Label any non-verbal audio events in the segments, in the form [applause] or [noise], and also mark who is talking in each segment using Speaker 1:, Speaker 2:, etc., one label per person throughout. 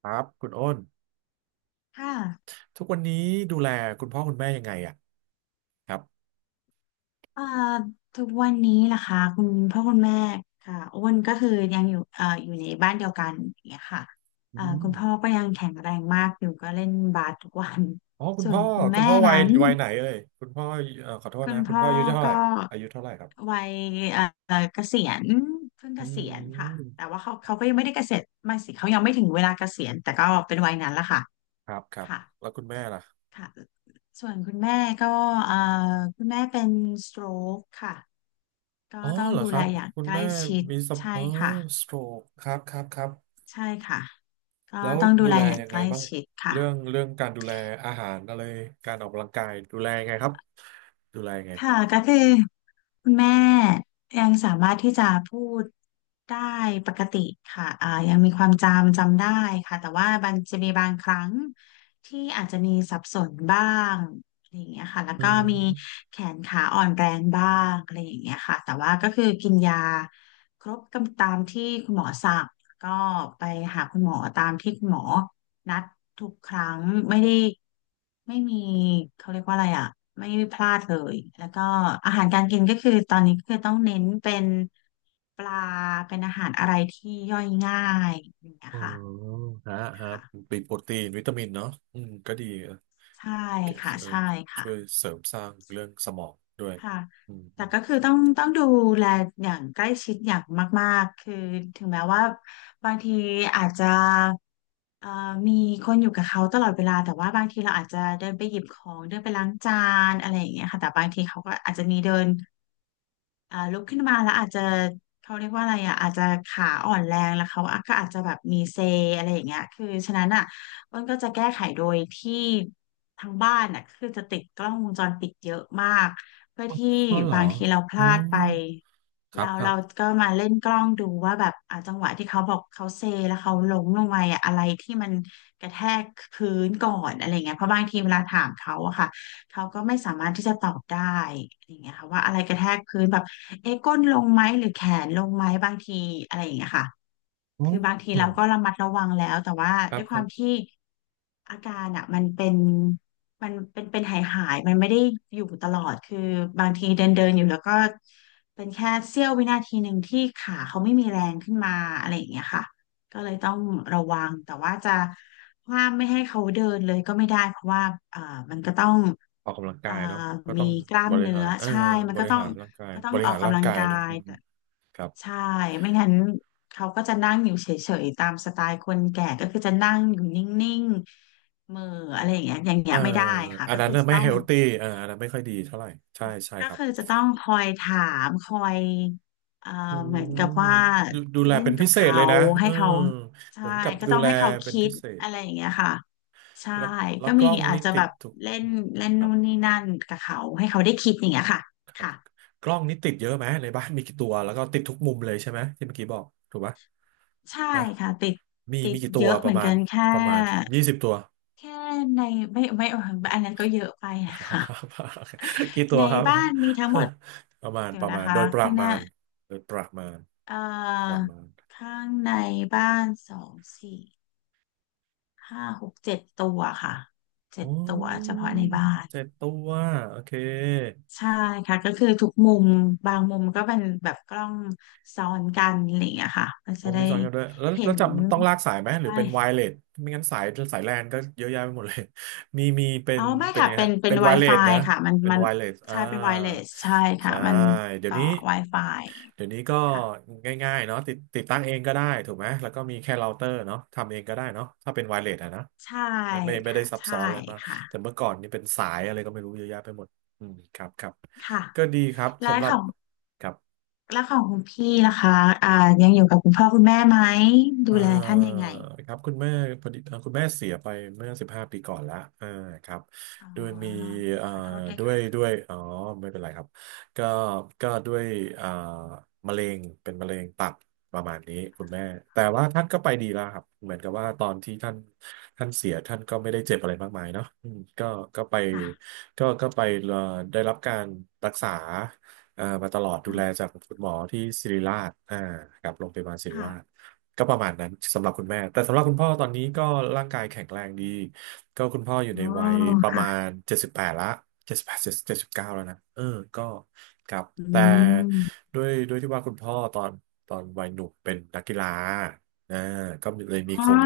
Speaker 1: ครับคุณอ้น
Speaker 2: ค่ะ
Speaker 1: ทุกวันนี้ดูแลคุณพ่อคุณแม่ยังไงอ่ะครับ
Speaker 2: เอ่อทุกวันนี้นะคะคุณพ่อคุณแม่ค่ะอ้วนก็คือยังอยู่อยู่ในบ้านเดียวกันอย่างเงี้ยค่ะ
Speaker 1: อื
Speaker 2: คุ
Speaker 1: ม
Speaker 2: ณพ่อก็ยังแข็งแรงมากอยู่ก็เล่นบาสทุกวัน
Speaker 1: อ๋อคุ
Speaker 2: [laughs]
Speaker 1: ณ
Speaker 2: ส่ว
Speaker 1: พ่
Speaker 2: น
Speaker 1: อ
Speaker 2: คุณ
Speaker 1: คุ
Speaker 2: แม่
Speaker 1: ณพ่อวั
Speaker 2: นั้
Speaker 1: ย
Speaker 2: น
Speaker 1: วัยไหนเอ่ยคุณพ่อขอโทษ
Speaker 2: คุ
Speaker 1: นะ
Speaker 2: ณ
Speaker 1: คุณ
Speaker 2: พ่
Speaker 1: พ่อ
Speaker 2: อ
Speaker 1: อายุเท่าไหร่
Speaker 2: ก็
Speaker 1: อายุเท่าไหร่ครับ
Speaker 2: วัยเอ่เกษียณเพิ่ง
Speaker 1: อื
Speaker 2: เกษียณค่ะ
Speaker 1: ม
Speaker 2: แต่ว่าเขาก็ยังไม่ได้เกษียณไม่สิเขายังไม่ถึงเวลาเกษียณแต่ก็เป็นวัยนั้นละค่ะ
Speaker 1: ครับครับ
Speaker 2: ค่ะ
Speaker 1: แล้วคุณแม่ล่ะ
Speaker 2: ค่ะ ส่วนคุณแม่ก็เอ่อคุณแม่เป็น stroke ค่ะก็
Speaker 1: อ๋อ
Speaker 2: ต้อง
Speaker 1: เหรอ
Speaker 2: ดู
Speaker 1: ค
Speaker 2: แล
Speaker 1: รับ
Speaker 2: อย่าง
Speaker 1: คุณ
Speaker 2: ใกล้
Speaker 1: แม่
Speaker 2: ชิด
Speaker 1: มีสม
Speaker 2: ใช่
Speaker 1: ออ
Speaker 2: ค่ะ
Speaker 1: สโตรกครับครับครับ
Speaker 2: ใช่ค่ะก็
Speaker 1: แล้ว
Speaker 2: ต้องดู
Speaker 1: ดู
Speaker 2: แล
Speaker 1: แล
Speaker 2: อย่าง
Speaker 1: ยัง
Speaker 2: ใก
Speaker 1: ไง
Speaker 2: ล้
Speaker 1: บ้าง
Speaker 2: ชิดค่ะ
Speaker 1: เรื่องการดูแลอาหารอะไรการออกกำลังกายดูแลยังไงครับดูแลยังไง
Speaker 2: ค่ะก็คือคุณแม่ยังสามารถที่จะพูดได้ปกติค่ะอ่ายังมีความจำจำได้ค่ะแต่ว่ามันจะมีบางครั้งที่อาจจะมีสับสนบ้างอะไรอย่างเงี้ยค่ะแล้ว
Speaker 1: อื
Speaker 2: ก็มี
Speaker 1: ม
Speaker 2: แขนขาอ่อนแรงบ้างอะไรอย่างเงี้ยค่ะแต่ว่าก็คือกินยาครบกำตามที่คุณหมอสั่งก็ไปหาคุณหมอตามที่คุณหมอ นัดทุกครั้งไม่ได้ไม่มีเขาเรียกว่าอะไรอ่ะไม่พลาดเลยแล้วก็อาหารการกินก็คือตอนนี้ก็คือต้องเน้นเป็นปลาเป็นอาหารอะไรที่ย่อยง่ายอย่างเงี้ย
Speaker 1: อ๋อ
Speaker 2: ค่ะ
Speaker 1: ฮะฮะ
Speaker 2: ค่ะ
Speaker 1: เป็นโปรตีนวิตามินเนาะอืมก็ดี
Speaker 2: ใช่
Speaker 1: เกส
Speaker 2: ค่ะใช่ค่ะ
Speaker 1: ช่วยเสริมสร้างเรื่องสมองด้วย
Speaker 2: ค่ะ
Speaker 1: อืมอื
Speaker 2: แต่
Speaker 1: ม
Speaker 2: ก็คือต้องดูแลอย่างใกล้ชิดอย่างมากๆคือถึงแม้ว่าบางทีอาจจะเอ่อมีคนอยู่กับเขาตลอดเวลา แต่ว่าบางทีเราอาจจะเดินไปหยิบของเดินไปล้างจานอะไรอย่างเงี้ยค่ะ แต่บางทีเขาก็อาจจะมีเดิน อ่าลุกขึ้นมาแล้วอาจจะเขาเรียกว่าอะไรอ่ะอาจจะขาอ่อนแรงแล้วเขาก็อาจจะแบบมีเซอะไรอย่างเงี้ยคือฉะนั้นอ่ะอ้นก็จะแก้ไขโดยที่ทางบ้านอ่ะคือจะติดกล้องวงจรปิดเยอะมากเพื่อที่
Speaker 1: อ๋อเหรอ
Speaker 2: บางทีเราพ
Speaker 1: อ๋อ
Speaker 2: ลาดไป
Speaker 1: ครั
Speaker 2: แล้
Speaker 1: บ
Speaker 2: ว
Speaker 1: ครั
Speaker 2: เรา
Speaker 1: บ
Speaker 2: ก็มาเล่นกล้องดูว่าแบบอ่ะจังหวะที่เขาบอกเขาเซแล้วเขาล้มลงไปอ่ะอะไรที่มันกระแทกพื้นก่อนอะไรเงี้ยเพราะบางทีเวลาถามเขาอะค่ะ เขาก็ไม่สามารถที่จะตอบได้อย่างเงี้ยค่ะว่าอะไรกระแทกพื้นแบบเอ๊ะก้นลงไหมหรือแขนลงไหมบางทีอะไรอย่างเงี้ยค่ะ
Speaker 1: อ๋อ
Speaker 2: คือบางทีเราก็ระมัดระวังแล้วแต่ว่า
Speaker 1: ครั
Speaker 2: ด้
Speaker 1: บ
Speaker 2: วยค
Speaker 1: ครั
Speaker 2: วาม
Speaker 1: บ
Speaker 2: ที่อาการอ่ะมันเป็นหายมันไม่ได้อยู่ตลอดคือบางทีเดินเดินอยู่แล้วก็เป็นแค่เสี้ยววินาทีหนึ่งที่ขาเขาไม่มีแรงขึ้นมาอะไรอย่างเงี้ยค่ะก็เลยต้องระวังแต่ว่าจะห้ามไม่ให้เขาเดินเลยก็ไม่ได้เพราะว่าเอ่อมันก็ต้อง
Speaker 1: ออกกำลัง
Speaker 2: เอ่
Speaker 1: กา
Speaker 2: อ
Speaker 1: ยเนาะก็
Speaker 2: มี
Speaker 1: ต้อง
Speaker 2: กล้า
Speaker 1: บ
Speaker 2: ม
Speaker 1: ริ
Speaker 2: เนื้
Speaker 1: หา
Speaker 2: อ
Speaker 1: ร
Speaker 2: ใช่มั
Speaker 1: บ
Speaker 2: นก็
Speaker 1: ริ
Speaker 2: ต้อง
Speaker 1: หารร่างกาย
Speaker 2: ก็ต้อ
Speaker 1: บ
Speaker 2: ง
Speaker 1: ริ
Speaker 2: ออ
Speaker 1: หา
Speaker 2: ก
Speaker 1: รร่า
Speaker 2: กำ
Speaker 1: ง
Speaker 2: ลัง
Speaker 1: กาย
Speaker 2: กา
Speaker 1: ด้วย
Speaker 2: ย
Speaker 1: อืมครับ
Speaker 2: ใช่ไม่งั้นเขาก็จะนั่งอยู่เฉยๆตามสไตล์คนแก่ก็คือจะนั่งอยู่นิ่งๆเหม่ออะไรอย่างเงี้ยอย่างเงี้
Speaker 1: เอ
Speaker 2: ย
Speaker 1: อ
Speaker 2: ไม่ได้ค่ะ
Speaker 1: อัน
Speaker 2: ก็
Speaker 1: นั้น
Speaker 2: คือ
Speaker 1: น่ะ
Speaker 2: จะ
Speaker 1: ไม่
Speaker 2: ต้อ
Speaker 1: เฮ
Speaker 2: ง
Speaker 1: ลตี้เอาอันนั้นไม่ค่อยดีเท่าไหร่ใช่ใช่
Speaker 2: ก็
Speaker 1: ครับ
Speaker 2: คือจะต้องคอยถามคอยเอ่อ
Speaker 1: อื
Speaker 2: เหมือนกับ
Speaker 1: ม
Speaker 2: ว่า
Speaker 1: ดูแล
Speaker 2: เล่น
Speaker 1: เป็น
Speaker 2: กั
Speaker 1: พิ
Speaker 2: บ
Speaker 1: เศษ
Speaker 2: เขา
Speaker 1: เลยนะเอ
Speaker 2: ให้
Speaker 1: อ
Speaker 2: เขา
Speaker 1: เห
Speaker 2: ใช่
Speaker 1: มือนกับ
Speaker 2: ก็
Speaker 1: ดู
Speaker 2: ต้อง
Speaker 1: แล
Speaker 2: ให้เขา
Speaker 1: เป็น
Speaker 2: คิ
Speaker 1: พิ
Speaker 2: ด
Speaker 1: เศษ
Speaker 2: อะไรอย่างเงี้ยค่ะใช่
Speaker 1: แล้วแล้ว
Speaker 2: ก็
Speaker 1: ก
Speaker 2: มี
Speaker 1: ล้อง
Speaker 2: อาจ
Speaker 1: นี่
Speaker 2: จะ
Speaker 1: ติ
Speaker 2: แบ
Speaker 1: ด
Speaker 2: บ
Speaker 1: ทุก
Speaker 2: เล่นเล่น
Speaker 1: ครั
Speaker 2: นู่
Speaker 1: บ
Speaker 2: นนี่นั่นกับเขาให้เขาได้คิดอย่างเงี้ยค่ะ
Speaker 1: ครับ
Speaker 2: ค่ะ
Speaker 1: กล้องนี้ติดเยอะไหมในบ้านมีกี่ตัวแล้วก็ติดทุกมุมเลยใช่ไหมที่เมื่อกี้บอกถูกปะ
Speaker 2: ใช่
Speaker 1: นะ
Speaker 2: ค่ะติด
Speaker 1: มี
Speaker 2: ติ
Speaker 1: มี
Speaker 2: ด
Speaker 1: กี่ตั
Speaker 2: เย
Speaker 1: ว
Speaker 2: อะ
Speaker 1: ป
Speaker 2: เหมื
Speaker 1: ระ
Speaker 2: อน
Speaker 1: มา
Speaker 2: กั
Speaker 1: ณ
Speaker 2: นแค่
Speaker 1: ประมาณยี่สิบตัว
Speaker 2: แค่ในไม่เอออันนั้นก็เยอะไปนะคะ
Speaker 1: [laughs] กี่ตั
Speaker 2: ใน
Speaker 1: วครับ
Speaker 2: บ้านมีทั้งหมด
Speaker 1: [laughs] ประมาณ
Speaker 2: เดี๋ย
Speaker 1: ป
Speaker 2: ว
Speaker 1: ระ
Speaker 2: นะ
Speaker 1: มาณ
Speaker 2: คะ
Speaker 1: โดยประ
Speaker 2: ข้างห
Speaker 1: มา
Speaker 2: น้า
Speaker 1: ณโดยประมาณ
Speaker 2: เอ่
Speaker 1: ประ
Speaker 2: อ
Speaker 1: มาณ
Speaker 2: ข้างในบ้านสองสี่ห้าหกเจ็ดตัวค่ะเจ็
Speaker 1: อ๋
Speaker 2: ดตัวเฉ
Speaker 1: อ
Speaker 2: พาะในบ้าน
Speaker 1: เจ็ดตัวโอเค
Speaker 2: ใช่ค่ะก็คือทุกมุมบางมุมก็เป็นแบบกล้องซ้อนกันอะไรอย่างเงี้ยค่ะมัน
Speaker 1: ผ
Speaker 2: จะ
Speaker 1: ม
Speaker 2: ได้
Speaker 1: มีซ้อนกันด้วยแล้ว
Speaker 2: เห็
Speaker 1: แล้ว
Speaker 2: น
Speaker 1: จำต้องลากสายไหมหรือ
Speaker 2: ใช่
Speaker 1: เป็นไวเลสไม่งั้นสายแลนก็เยอะแยะไปหมดเลย [laughs] มีเป็
Speaker 2: อ๋
Speaker 1: น
Speaker 2: อไม่
Speaker 1: เป็น
Speaker 2: ค่ะ
Speaker 1: ยังไง
Speaker 2: เป็น
Speaker 1: ฮะ
Speaker 2: เป็
Speaker 1: เป็
Speaker 2: น
Speaker 1: นไวเลส
Speaker 2: Wi-Fi
Speaker 1: นะ
Speaker 2: ค่ะมัน
Speaker 1: เป็น
Speaker 2: มัน
Speaker 1: ไวเลส
Speaker 2: ใช่เป็น wireless ใช่ค่ะ
Speaker 1: ใช่
Speaker 2: มัน
Speaker 1: เดี๋ยว
Speaker 2: ต่อ
Speaker 1: นี้
Speaker 2: Wi-Fi
Speaker 1: เดี๋ยวนี้ก็
Speaker 2: ค่ะ
Speaker 1: ง่ายๆเนาะติดติดตั้งเองก็ได้ถูกไหมแล้วก็มีแค่เราเตอร์เนาะทำเองก็ได้เนาะถ้าเป็นไวเลสอะนะ
Speaker 2: ใช่
Speaker 1: ไม่ไม่ได้
Speaker 2: ค่ะ
Speaker 1: ซับ
Speaker 2: ใช่
Speaker 1: ซ้อนอะไรมาก
Speaker 2: ค่ะ
Speaker 1: แต่เมื่อก่อนนี่เป็นสายอะไรก็ไม่รู้เยอะแยะไปหมดอืมครับครับ
Speaker 2: ค่ะ
Speaker 1: ก็ดีครับ
Speaker 2: แล้ว
Speaker 1: สำหรั
Speaker 2: ข
Speaker 1: บ
Speaker 2: อง
Speaker 1: ครับ
Speaker 2: แล้วของคุณพี่นะคะอ่ายังอยู่กับคุณพ่อคุณแม่ไหมดู
Speaker 1: เอ่
Speaker 2: แลท่าน
Speaker 1: อ
Speaker 2: ยังไง
Speaker 1: ครับคุณแม่พอดีคุณแม่เสียไปเมื่อสิบห้าปีก่อนละอ่าครับ
Speaker 2: อ๋อ
Speaker 1: ด้วยมีเอ่
Speaker 2: ข
Speaker 1: อ
Speaker 2: อโทษด้วย
Speaker 1: ด้วยด้
Speaker 2: ค่ะ
Speaker 1: วยอ๋อไม่เป็นไรครับก็ก็ด้วยอ่ามะเร็งเป็นมะเร็งตับประมาณนี้คุณแม่แต่ว่าท่านก็ไปดีแล้วครับเหมือนกับว่าตอนที่ท่านเสียท่านก็ไม่ได้เจ็บอะไรมากมายเนาะอืมก็ก็ไป
Speaker 2: ค่ะ
Speaker 1: ก็ก็ไปเอ่อได้รับการรักษามาตลอดดูแลจาก
Speaker 2: ค่ะ
Speaker 1: คุณหมอที่ศิริราชอ่ากับโรงพยาบาลศิริราช
Speaker 2: ค่ะ
Speaker 1: ก็ประมาณนั้นสำหรับคุณแม่ แต่สำหรับคุณพ่อตอนนี้ก็ร่างกายแข็งแรงดีก็คุณพ่ออยู่
Speaker 2: อ๋
Speaker 1: ใน
Speaker 2: อ
Speaker 1: วัยประมา
Speaker 2: ค่ะ
Speaker 1: ณเจ็ดสิบแปดละเจ็ดสิบแปดเจ็ดสิบเก้าแล้วนะเออก็ครับ
Speaker 2: อื
Speaker 1: แต่
Speaker 2: ม
Speaker 1: ด้วยที่ว่าคุณพ่อตอนวัยหนุ่มเป็นนักกีฬาอ่าก็เลยมี
Speaker 2: อ๋
Speaker 1: โค
Speaker 2: อ
Speaker 1: รง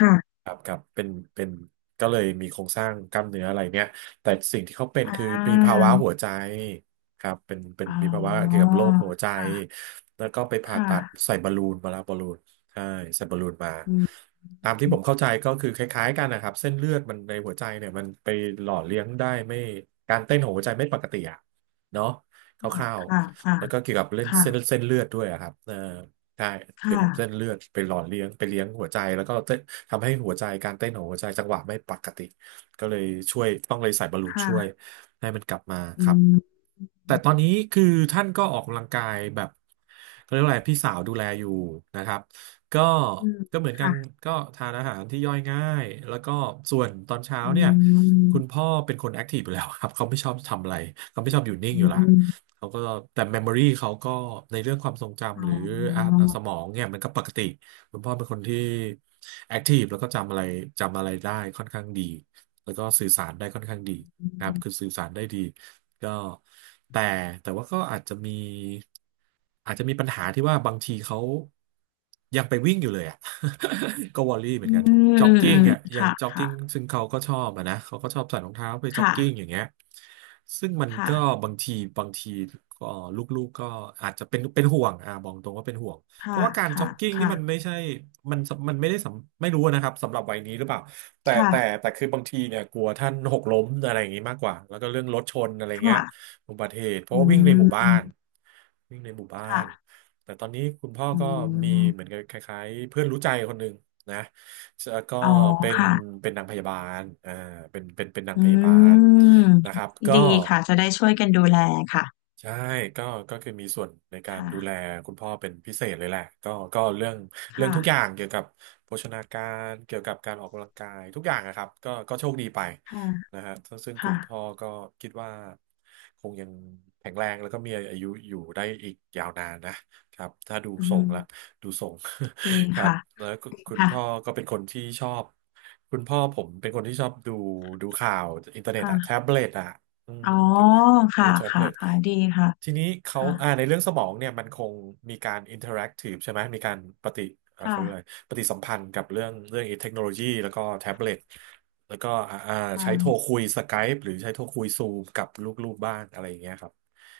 Speaker 2: ค่ะ
Speaker 1: ครับครับเป็นก็เลยมีโครงสร้างกล้ามเนื้ออะไรเนี้ยแต่สิ่งที่เขาเป็น
Speaker 2: อ่
Speaker 1: คือ
Speaker 2: า
Speaker 1: มีภาวะหัวใจครับเป็น
Speaker 2: อ๋
Speaker 1: มีภาวะเกี่ยว
Speaker 2: อ
Speaker 1: กับโรคหัวใจ
Speaker 2: ค่ะ
Speaker 1: แล้วก็ไป
Speaker 2: ค
Speaker 1: ผ่าตัด
Speaker 2: ่ะ
Speaker 1: ใส่บอลลูนมาแล้วบอลลูน ใช่ส่บปลูนมา
Speaker 2: อืม
Speaker 1: ตามที่ผมเข้าใจก็คือคล้ายๆกันนะครับเส้นเลือดมันในหัวใจเนี่ยมันไปหล่อเลี้ยงได้ไม่การเต้นของหัวใจไม่ปกติอะเนาะค
Speaker 2: อ๋อ
Speaker 1: ร่าว
Speaker 2: ค่ะค่ะ
Speaker 1: ๆแล้วก็เกี่ยวกับเล่น
Speaker 2: ค่ะ
Speaker 1: เส้นเลือดด้วยอะครับเออใช่
Speaker 2: ค
Speaker 1: เกี่ยวกับเส้น
Speaker 2: ่ะ
Speaker 1: เลือดไปหล่อเลี้ยงไปเลี้ยงหัวใจแล้วก็เต้นทำให้หัวใจการเต้นของหัวใจจังหวะไม่ปกติก็เลยช่วยต้องเลยใส่บอลลูนช่วย
Speaker 2: ค่ะ
Speaker 1: ให้มันกลับมาค
Speaker 2: อื
Speaker 1: รับ
Speaker 2: ม
Speaker 1: แต่ตอนนี้คือท่านก็ออกกำลังกายแบบเขาเรียกว่าอะไรพี่สาวดูแลอยู่นะครับ ก็
Speaker 2: อืม
Speaker 1: เหมือนกัน
Speaker 2: ค่ะ
Speaker 1: ก็ทานอาหารที่ย่อยง่ายแล้วก็ส่วนตอนเช้า
Speaker 2: อื
Speaker 1: เนี่ยคุณพ่อเป็นคนแอคทีฟอยู่แล้วครับ [laughs] เขาไม่ชอบทำอะไรเขาไม่ชอบอยู่นิ่งอยู่ละ
Speaker 2: ม
Speaker 1: เขาก็แต่เมมโมรี่เขาก็ในเรื่องความทรง
Speaker 2: อ๋
Speaker 1: จำห
Speaker 2: อ
Speaker 1: รืออ่ะสมองเนี่ยมันก็ปกติคุณพ่อเป็นคนที่แอคทีฟแล้วก็จำอะไรได้ค่อนข้างดีแล้วก็สื่อสารได้ค่อนข้างดี
Speaker 2: อื
Speaker 1: นะครับคือ
Speaker 2: ม
Speaker 1: สื่อสารได้ดี ก็แต่แต่ว่าก็อาจจะมีปัญหาที่ว่าบางทีเขายังไปวิ่งอยู่เลยอ่ะ [laughs] ก็วอรี่เหมือ
Speaker 2: อื
Speaker 1: นกัน
Speaker 2: ม
Speaker 1: จ็อกกิ้
Speaker 2: อื
Speaker 1: ง
Speaker 2: ม
Speaker 1: อ่ะยัง
Speaker 2: ค่ะ
Speaker 1: จ็อก
Speaker 2: ค่ะ
Speaker 1: กิ้งซึ่งเขาก็ชอบอะนะเขาก็ชอบใส่รองเท้าไปจ็อกกิ้ง
Speaker 2: ค่ะ
Speaker 1: อย่างเงี้ยซึ่งมัน
Speaker 2: ค่ะ
Speaker 1: ก็บางทีบางทีก็ลูกๆก็อาจจะเป็นห่วงอ่ะบอกตรงว่าเป็นห่วง เพ
Speaker 2: ค่ะ
Speaker 1: ราะว่าการจ็
Speaker 2: ค่ะ
Speaker 1: อกกิ้งนี่มัน
Speaker 2: ค่ะ
Speaker 1: ไม่ใช่มันมันไม่ได้สำไม่รู้นะครับสำหรับวัยนี้หรือเปล่า แต่แต่
Speaker 2: ค่ะ
Speaker 1: แต่คือบางทีเนี่ยกลัวท่านหกล้มอะไรอย่างนี้มากกว่า แล้วก็เรื่องรถชนอะไรเงี้ย
Speaker 2: ค่ะ
Speaker 1: อุบัติเหตุเพราะ
Speaker 2: อื
Speaker 1: ว่าวิ่งในหมู่บ้า
Speaker 2: ม
Speaker 1: นวิ่งในหมู่บ้าน
Speaker 2: ค่ะ
Speaker 1: แต่ตอนนี้คุณพ่อ
Speaker 2: อื
Speaker 1: ก็มีเหมือน
Speaker 2: ม
Speaker 1: กับคล้ายๆเพื่อนรู้ใจคนหนึ่งนะแล้วก็
Speaker 2: อ๋อ
Speaker 1: เป็น
Speaker 2: ค่ะ
Speaker 1: เป็นนางพยาบาลเป็นนาง
Speaker 2: อื
Speaker 1: พยาบาล
Speaker 2: ม
Speaker 1: นะครับก็
Speaker 2: ดีค่ะ จะได้ช่วยกันดูแลค่ะ
Speaker 1: ใช่ก็ก็คือมีส่วนในการดูแล
Speaker 2: ค่ะ
Speaker 1: คุณพ่อเป็นพิเศษเลยแหละก็เรื่องเรื่อง
Speaker 2: ค่ะ
Speaker 1: ทุกอย่างเกี่ยวกับโภชนาการเกี่ยวกับการออกกำลังกายทุกอย่างนะครับก็โชคดีไป
Speaker 2: ค่ะ
Speaker 1: นะฮะซึ่งคุ
Speaker 2: ค่ะ
Speaker 1: ณพ่อก็คิดว่าคงยังแข็งแรงแล้วก็มีอายุอยู่ได้อีกยาวนานนะครับถ้าดู
Speaker 2: อื
Speaker 1: ทรงละ
Speaker 2: ม
Speaker 1: ดูทรง
Speaker 2: ดี
Speaker 1: [laughs] ครับ
Speaker 2: ค่ะ
Speaker 1: แล้วคุณ
Speaker 2: ค่ะ
Speaker 1: พ่อก็เป็นคนที่ชอบคุณพ่อผมเป็นคนที่ชอบดูดูข่าวอินเทอร์เน็ตอะแท็
Speaker 2: ค่ะ
Speaker 1: บเล็ตอะอืม
Speaker 2: อ๋อ
Speaker 1: ดู
Speaker 2: ค่ะ
Speaker 1: แท็บ
Speaker 2: ค่ะ
Speaker 1: เล็ต
Speaker 2: ค่ะดีค่ะ
Speaker 1: ทีนี้เขา
Speaker 2: ค่ะ
Speaker 1: ในเรื่องสมองเนี่ยมันคงมีการอินเทอร์แอคทีฟใช่ไหม มีการปฏิเขาเรียกอะไร
Speaker 2: ค่ะ
Speaker 1: ปฏิสัมพันธ์กับเรื่องเรื่องเทคโนโลยีแล้วก็แท็บเล็ตแล้วก็
Speaker 2: ค
Speaker 1: ใช้โทร
Speaker 2: ่ะ
Speaker 1: คุยสกายปหรือใช้โทรคุยซูมกับลูกๆบ้านอะไรอย่างเงี้ยครับ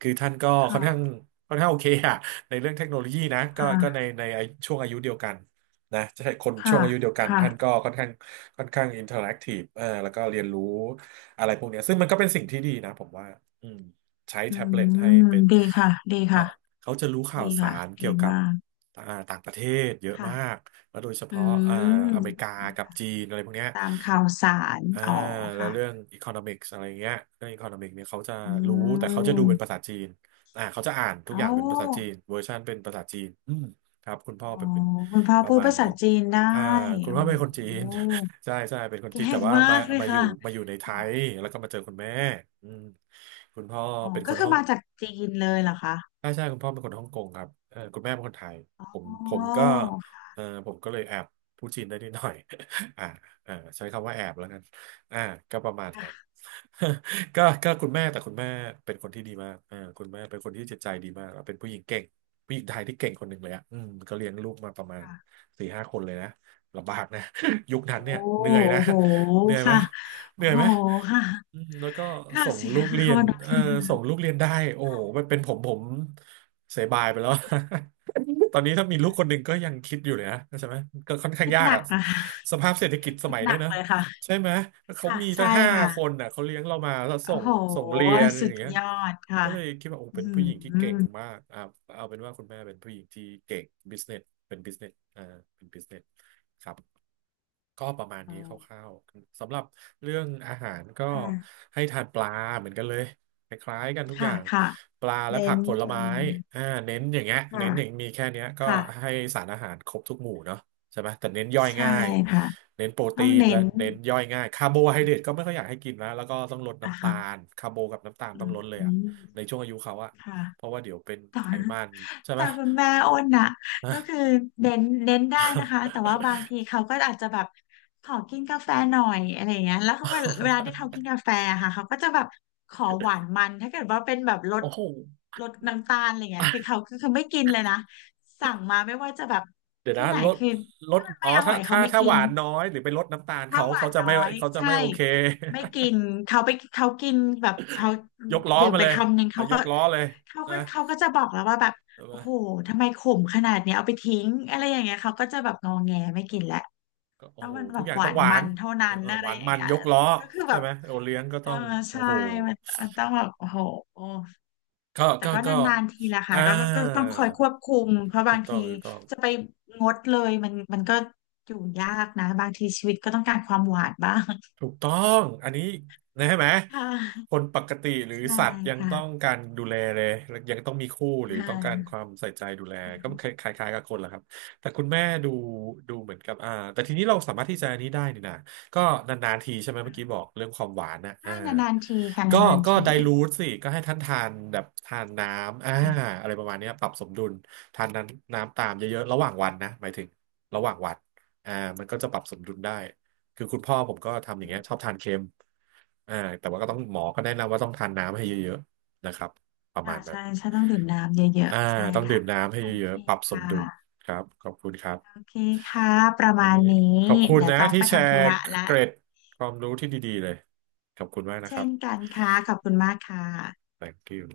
Speaker 1: คือท่านก็ค่อ
Speaker 2: ค่ะ
Speaker 1: นข้างค่อนข้างโอเคอะในเรื่องเทคโนโลยีนะก็ก็ใน
Speaker 2: ค่
Speaker 1: ในช่วงอายุเดียวกันนะใช่คนช่
Speaker 2: ะ
Speaker 1: วงอายุเดียวกัน
Speaker 2: ค่ะ
Speaker 1: ท่านก็ค่อนข้างค่อนข้างอินเทอร์แอคทีฟเออแล้วก็เรียนรู้ อะไรพวกเนี้ยซึ่งมันก็เป็นสิ่งที่ดีนะผมว่าอืมใช้
Speaker 2: อื
Speaker 1: แท็บเล็ตให้
Speaker 2: ม
Speaker 1: เป็น
Speaker 2: ดีค่ะดี
Speaker 1: เขา
Speaker 2: ค่ะ
Speaker 1: เขาจะรู้ข่า
Speaker 2: ดี
Speaker 1: วสา
Speaker 2: ค่ะ
Speaker 1: ร
Speaker 2: ดี
Speaker 1: เกี่ยวกับ
Speaker 2: มาก
Speaker 1: อ่าต่างประเทศเยอะ
Speaker 2: ค่ะ
Speaker 1: มากแล้วโดยเฉ
Speaker 2: อื
Speaker 1: พาะอเมริ
Speaker 2: ม
Speaker 1: กากับจีนอะไรพวกเนี้ย
Speaker 2: ตามข่าวสาร
Speaker 1: อ่า
Speaker 2: อ๋อ
Speaker 1: แล้ว
Speaker 2: ค่ะ
Speaker 1: เรื่อง economics อะไรเงี้ยเรื่อง economics เนี่ยเขาจะ
Speaker 2: อื
Speaker 1: รู้แต่เขาจะดูเป็น
Speaker 2: ม
Speaker 1: ภาษาจีนเขาจะอ่านทุ
Speaker 2: โอ
Speaker 1: กอย่างเป็นภาษาจี
Speaker 2: ้
Speaker 1: นเวอร์ชันเป็นภาษาจีนอืมครับคุณพ่
Speaker 2: อ๋
Speaker 1: อ
Speaker 2: อ
Speaker 1: ผมเป็น
Speaker 2: คุณพ่อ
Speaker 1: ประ
Speaker 2: พูด
Speaker 1: มาณ
Speaker 2: ภาษา
Speaker 1: นั้น
Speaker 2: จีนได้
Speaker 1: อ่าคุณ
Speaker 2: โอ้
Speaker 1: พ่อ
Speaker 2: โ
Speaker 1: เป็นคนจี
Speaker 2: ห
Speaker 1: น ใช่ใช่เป็นคนจี
Speaker 2: เก่
Speaker 1: นแต่
Speaker 2: ง
Speaker 1: ว่า
Speaker 2: มา
Speaker 1: มา
Speaker 2: กเลย
Speaker 1: มาอ
Speaker 2: ค่ะ
Speaker 1: ยู่มาอยู่ในไท
Speaker 2: อ๋อ
Speaker 1: ยแล้วก็มาเจอคุณแม่อืมคุณพ่อ
Speaker 2: อ๋อ
Speaker 1: เป็นค
Speaker 2: ก็
Speaker 1: น
Speaker 2: คื
Speaker 1: ฮ่
Speaker 2: อ
Speaker 1: อง
Speaker 2: มาจากจีนเลยเหรอคะ
Speaker 1: ใช่ใช่คุณพ่อเป็นคนฮ่องกงครับเออคุณแม่เป็นคนไทย
Speaker 2: อ๋
Speaker 1: ผม
Speaker 2: อ
Speaker 1: ผมก็เออผมก็เลยแอบพูดจีนได้นิดหน่อย [laughs] อ่าเออใช้คำว่าแอบแล้วกันอ่าก็ประมาณนั้น
Speaker 2: ค่ะ
Speaker 1: [laughs] ก็ก็คุณแม่แต่คุณแม่เป็นคนที่ดีมากเออคุณแม่เป็นคนที่จิตใจดีมากแล้วเป็นผู้หญิงเก่งผู้หญิงไทยที่เก่งคนหนึ่งเลยอ่ะอืมก็เลี้ยงลูกมาประมาณ
Speaker 2: ค่ะ
Speaker 1: สี่ห้าคนเลยนะลำบากนะ [laughs] ยุคนั้น
Speaker 2: โอ้
Speaker 1: เนี่ยเหนื่อยนะ
Speaker 2: โห
Speaker 1: เหนื่อยไหม
Speaker 2: ค่ะ
Speaker 1: เห
Speaker 2: โอ้
Speaker 1: นื่อย
Speaker 2: โห
Speaker 1: ไหม
Speaker 2: ค่ะ
Speaker 1: อืมแล้วก็
Speaker 2: ข่าว
Speaker 1: ส่ง
Speaker 2: เสีย
Speaker 1: ลู
Speaker 2: ง
Speaker 1: กเรี
Speaker 2: [laughs] ค
Speaker 1: ยน
Speaker 2: นโอ
Speaker 1: เอ
Speaker 2: เค
Speaker 1: อ
Speaker 2: ค่ะ
Speaker 1: ส่งลูกเรียนได้โอ้โหมันเป็นผมเสียบายไปแล้ว [laughs] ตอนนี้ถ้ามีลูกคนหนึ่ง
Speaker 2: [laughs]
Speaker 1: ก็ยังคิดอยู่เลยนะใช่ไหมก็ค่อนข้าง
Speaker 2: คิด
Speaker 1: ยา
Speaker 2: ห
Speaker 1: ก
Speaker 2: นัก
Speaker 1: อะ
Speaker 2: นะคะ
Speaker 1: สภาพเศรษฐกิจส
Speaker 2: คิด
Speaker 1: มัย
Speaker 2: ห
Speaker 1: เนี้
Speaker 2: นั
Speaker 1: ย
Speaker 2: ก
Speaker 1: นะ
Speaker 2: เลยค่ะ
Speaker 1: ใช่ไหมเขา
Speaker 2: ค่ะ
Speaker 1: มีตั้
Speaker 2: ใช่
Speaker 1: งห้า
Speaker 2: ค่ะ
Speaker 1: คนน่ะเขาเลี้ยงเรามาแล้วส่
Speaker 2: โอ้
Speaker 1: ง
Speaker 2: โห
Speaker 1: ส่งเรียน
Speaker 2: สุ
Speaker 1: อย่า
Speaker 2: ด
Speaker 1: งเงี้ย
Speaker 2: ยอดค่ะ
Speaker 1: ก็เลยคิดว่าโอ้
Speaker 2: อื
Speaker 1: เป็นผู้หญิงที่เก่ง
Speaker 2: ม
Speaker 1: มากเอาเป็นว่าคุณแม่เป็นผู้หญิงที่เก่งบิสเนสเป็นบิสเนสเป็นบิสเนสครับก็ประมาณ
Speaker 2: อ๋อ
Speaker 1: นี้คร่าวๆสำหรับเรื่องอาหารก็
Speaker 2: ค่ะ
Speaker 1: ให้ทานปลาเหมือนกันเลยคล้ายๆกันทุกอ
Speaker 2: ค่ะ
Speaker 1: ย่าง
Speaker 2: ค่ะ
Speaker 1: ปลาและ
Speaker 2: เน้
Speaker 1: ผั
Speaker 2: น
Speaker 1: กผล
Speaker 2: กั
Speaker 1: ไม้
Speaker 2: น
Speaker 1: อ่าเน้นอย่างเงี้ย
Speaker 2: ค่ะ
Speaker 1: เน้นอย่างมีแค่เนี้ยก็
Speaker 2: ค่ะ
Speaker 1: ให้สารอาหารครบทุกหมู่เนาะใช่ไหมแต่เน้นย่อย
Speaker 2: ใช่
Speaker 1: ง่าย
Speaker 2: ค่ะ
Speaker 1: เน้นโปร
Speaker 2: ต้
Speaker 1: ตี
Speaker 2: อง
Speaker 1: น
Speaker 2: เน้
Speaker 1: และ
Speaker 2: น
Speaker 1: เน้นย่อยง่ายคาร์โบไฮเดรตก็ไม่ค่อยอยากให้กินนะแล้วก็ต้องลด
Speaker 2: อ่ะ
Speaker 1: น้ำตา
Speaker 2: ค่ะ
Speaker 1: ลคาร์โบกับน้ำตาลต้
Speaker 2: อื
Speaker 1: องลดเลย
Speaker 2: ม
Speaker 1: ในช่วงอายุเขาอะ
Speaker 2: ค่ะ
Speaker 1: เพราะว่าเดี๋ยวเป็น
Speaker 2: ต่อ
Speaker 1: ไขมันใช่ไหม
Speaker 2: แต่คุณแม่อ้นน่ะก็
Speaker 1: นะ
Speaker 2: คือเน้นได้นะคะแต่ว่าบางทีเขาก็อาจจะแบบขอกินกาแฟหน่อยอะไรอย่างเงี้ยแล้วเขาเวลาที่เขากินกาแฟอะค่ะเขาก็จะแบบขอหวานมันถ้าเกิดว่าเป็นแบบร
Speaker 1: [laughs]
Speaker 2: ด
Speaker 1: โอ้โห
Speaker 2: ลดน้ำตาลอะไรเงี้ยคือเขาก็คือไม่กินเลยนะสั่งมาไม่ว่าจะแบบ
Speaker 1: เดี๋ยว
Speaker 2: ที่
Speaker 1: นะ
Speaker 2: ไหน
Speaker 1: ลด
Speaker 2: คือ
Speaker 1: ลด
Speaker 2: ถ้ามัน
Speaker 1: อ๋
Speaker 2: ไม่
Speaker 1: อ
Speaker 2: อร่อ
Speaker 1: ถ้า
Speaker 2: ยเขา
Speaker 1: ถ้า
Speaker 2: ไม่
Speaker 1: ถ้า
Speaker 2: กิ
Speaker 1: ห
Speaker 2: น
Speaker 1: วานน้อยหรือไปลดน้ำตาล
Speaker 2: ถ้า
Speaker 1: เขา
Speaker 2: หวา
Speaker 1: เขา
Speaker 2: น
Speaker 1: จะ
Speaker 2: น้อ
Speaker 1: ไม่
Speaker 2: ย
Speaker 1: เขาจะ
Speaker 2: ใช่
Speaker 1: ไม่โอเค
Speaker 2: ไม่กินเขาไปเขากินแบบเขา
Speaker 1: [laughs] ยกล้อ
Speaker 2: ดื่ม
Speaker 1: มา
Speaker 2: ไป
Speaker 1: เลย
Speaker 2: คำหนึ่ง
Speaker 1: อ่ะ
Speaker 2: เขา
Speaker 1: ย
Speaker 2: ก็
Speaker 1: กล้อเลย
Speaker 2: เขา
Speaker 1: นะ
Speaker 2: ก็เขาก็จะบอกแล้วว่าแบบ
Speaker 1: ใช่ไหม
Speaker 2: โอ้โหทำไมขมขนาดเนี้ยเอาไปทิ้งอะไรอย่างเงี้ยเขาก็จะแบบงอแงไม่กินแล้ว
Speaker 1: ก็โอ้
Speaker 2: ต้อง
Speaker 1: โห
Speaker 2: มันแบ
Speaker 1: ทุก
Speaker 2: บ
Speaker 1: อย่าง
Speaker 2: หวา
Speaker 1: ต้อง
Speaker 2: น
Speaker 1: หวา
Speaker 2: มั
Speaker 1: น
Speaker 2: นเท่านั้
Speaker 1: เออ
Speaker 2: น
Speaker 1: เออ
Speaker 2: อะ
Speaker 1: ห
Speaker 2: ไร
Speaker 1: วาน
Speaker 2: อย่าง
Speaker 1: มัน
Speaker 2: เงี้ย
Speaker 1: ยกล้อ
Speaker 2: ก็คือแบ
Speaker 1: ใช่
Speaker 2: บ
Speaker 1: ไหมโอเลี้ยงก็
Speaker 2: เอ
Speaker 1: ต้
Speaker 2: อ
Speaker 1: อง โอ้
Speaker 2: ใช่
Speaker 1: โห
Speaker 2: มันมันต้องแบบโอ้โห
Speaker 1: ก็
Speaker 2: แต่
Speaker 1: ก็
Speaker 2: ก็
Speaker 1: ก็
Speaker 2: นานๆทีละค่ะ
Speaker 1: อ่า
Speaker 2: ก็ต้องคอยควบคุมเพราะ
Speaker 1: ถู
Speaker 2: บา
Speaker 1: ก
Speaker 2: ง
Speaker 1: ต้อ
Speaker 2: ที
Speaker 1: งถูกต้อง
Speaker 2: จะไปงดเลยมันก็อยู่ยากนะบางทีชีวิตก็ต้องการความหวานบ้าง
Speaker 1: ถูกต้องอันนี้นะใช่ไหม
Speaker 2: ค่
Speaker 1: ค
Speaker 2: ะ
Speaker 1: นปกติหรือ
Speaker 2: ใช่
Speaker 1: สัตว์ยัง
Speaker 2: ค่ะ
Speaker 1: ต้องการดูแลเลยยังต้องมีคู่หรือ
Speaker 2: ค
Speaker 1: ต้องการค
Speaker 2: ่ะ
Speaker 1: วามใส่ใจดูแลก็คล้ายๆกับคนแหละครับแต่คุณแม่ดูดูเหมือนกับแต่ทีนี้เราสามารถที่จะอันนี้ได้นี่นะก็นานๆทีใช่ไหมเมื่อกี้บอกเรื่องความหวานนะ
Speaker 2: ใช่นานๆทีค่ะ
Speaker 1: ก็
Speaker 2: นาน
Speaker 1: ก็
Speaker 2: ๆที
Speaker 1: ไดลูทสิก็ให้ท่านทานแบบทานน้ำ
Speaker 2: ค่ะ
Speaker 1: อะไรประมาณเนี้ยปรับสมดุลทานน้ำน้ำตามเยอะๆระหว่างวันนะหมายถึงระหว่างวันอ่ามันก็จะปรับสมดุลได้ คือคุณพ่อผมก็ทำอย่างเงี้ยชอบทานเค็มอ่าแต่ว่าก็ต้องหมอก็แนะนำว่าต้องทานน้ำให้เยอะๆนะครับประมา
Speaker 2: ค่ะ
Speaker 1: ณนั้น
Speaker 2: ใช่ต้องดื่มน้ำเยอะ
Speaker 1: อ่า
Speaker 2: ๆใช่
Speaker 1: ต้องดื่
Speaker 2: ค่ะ
Speaker 1: มน้ำให้
Speaker 2: โอ
Speaker 1: เย
Speaker 2: เค
Speaker 1: อะๆปรับส
Speaker 2: ค่
Speaker 1: มดุล
Speaker 2: ะ
Speaker 1: ครับขอบคุณครั
Speaker 2: โอ
Speaker 1: บ
Speaker 2: เคค่ะประ
Speaker 1: วัน
Speaker 2: มาณ
Speaker 1: นี้
Speaker 2: นี้
Speaker 1: ขอบคุณ
Speaker 2: เดี๋ยว
Speaker 1: นะ
Speaker 2: ต้อง
Speaker 1: ที่
Speaker 2: ไป
Speaker 1: แช
Speaker 2: ทำ
Speaker 1: ร์
Speaker 2: ธุระละ
Speaker 1: เกร็ดความรู้ที่ดีๆเลยขอบคุณมากนะค
Speaker 2: เช่
Speaker 1: รั
Speaker 2: น
Speaker 1: บ
Speaker 2: กันค่ะขอบคุณมากค่ะ
Speaker 1: Thank you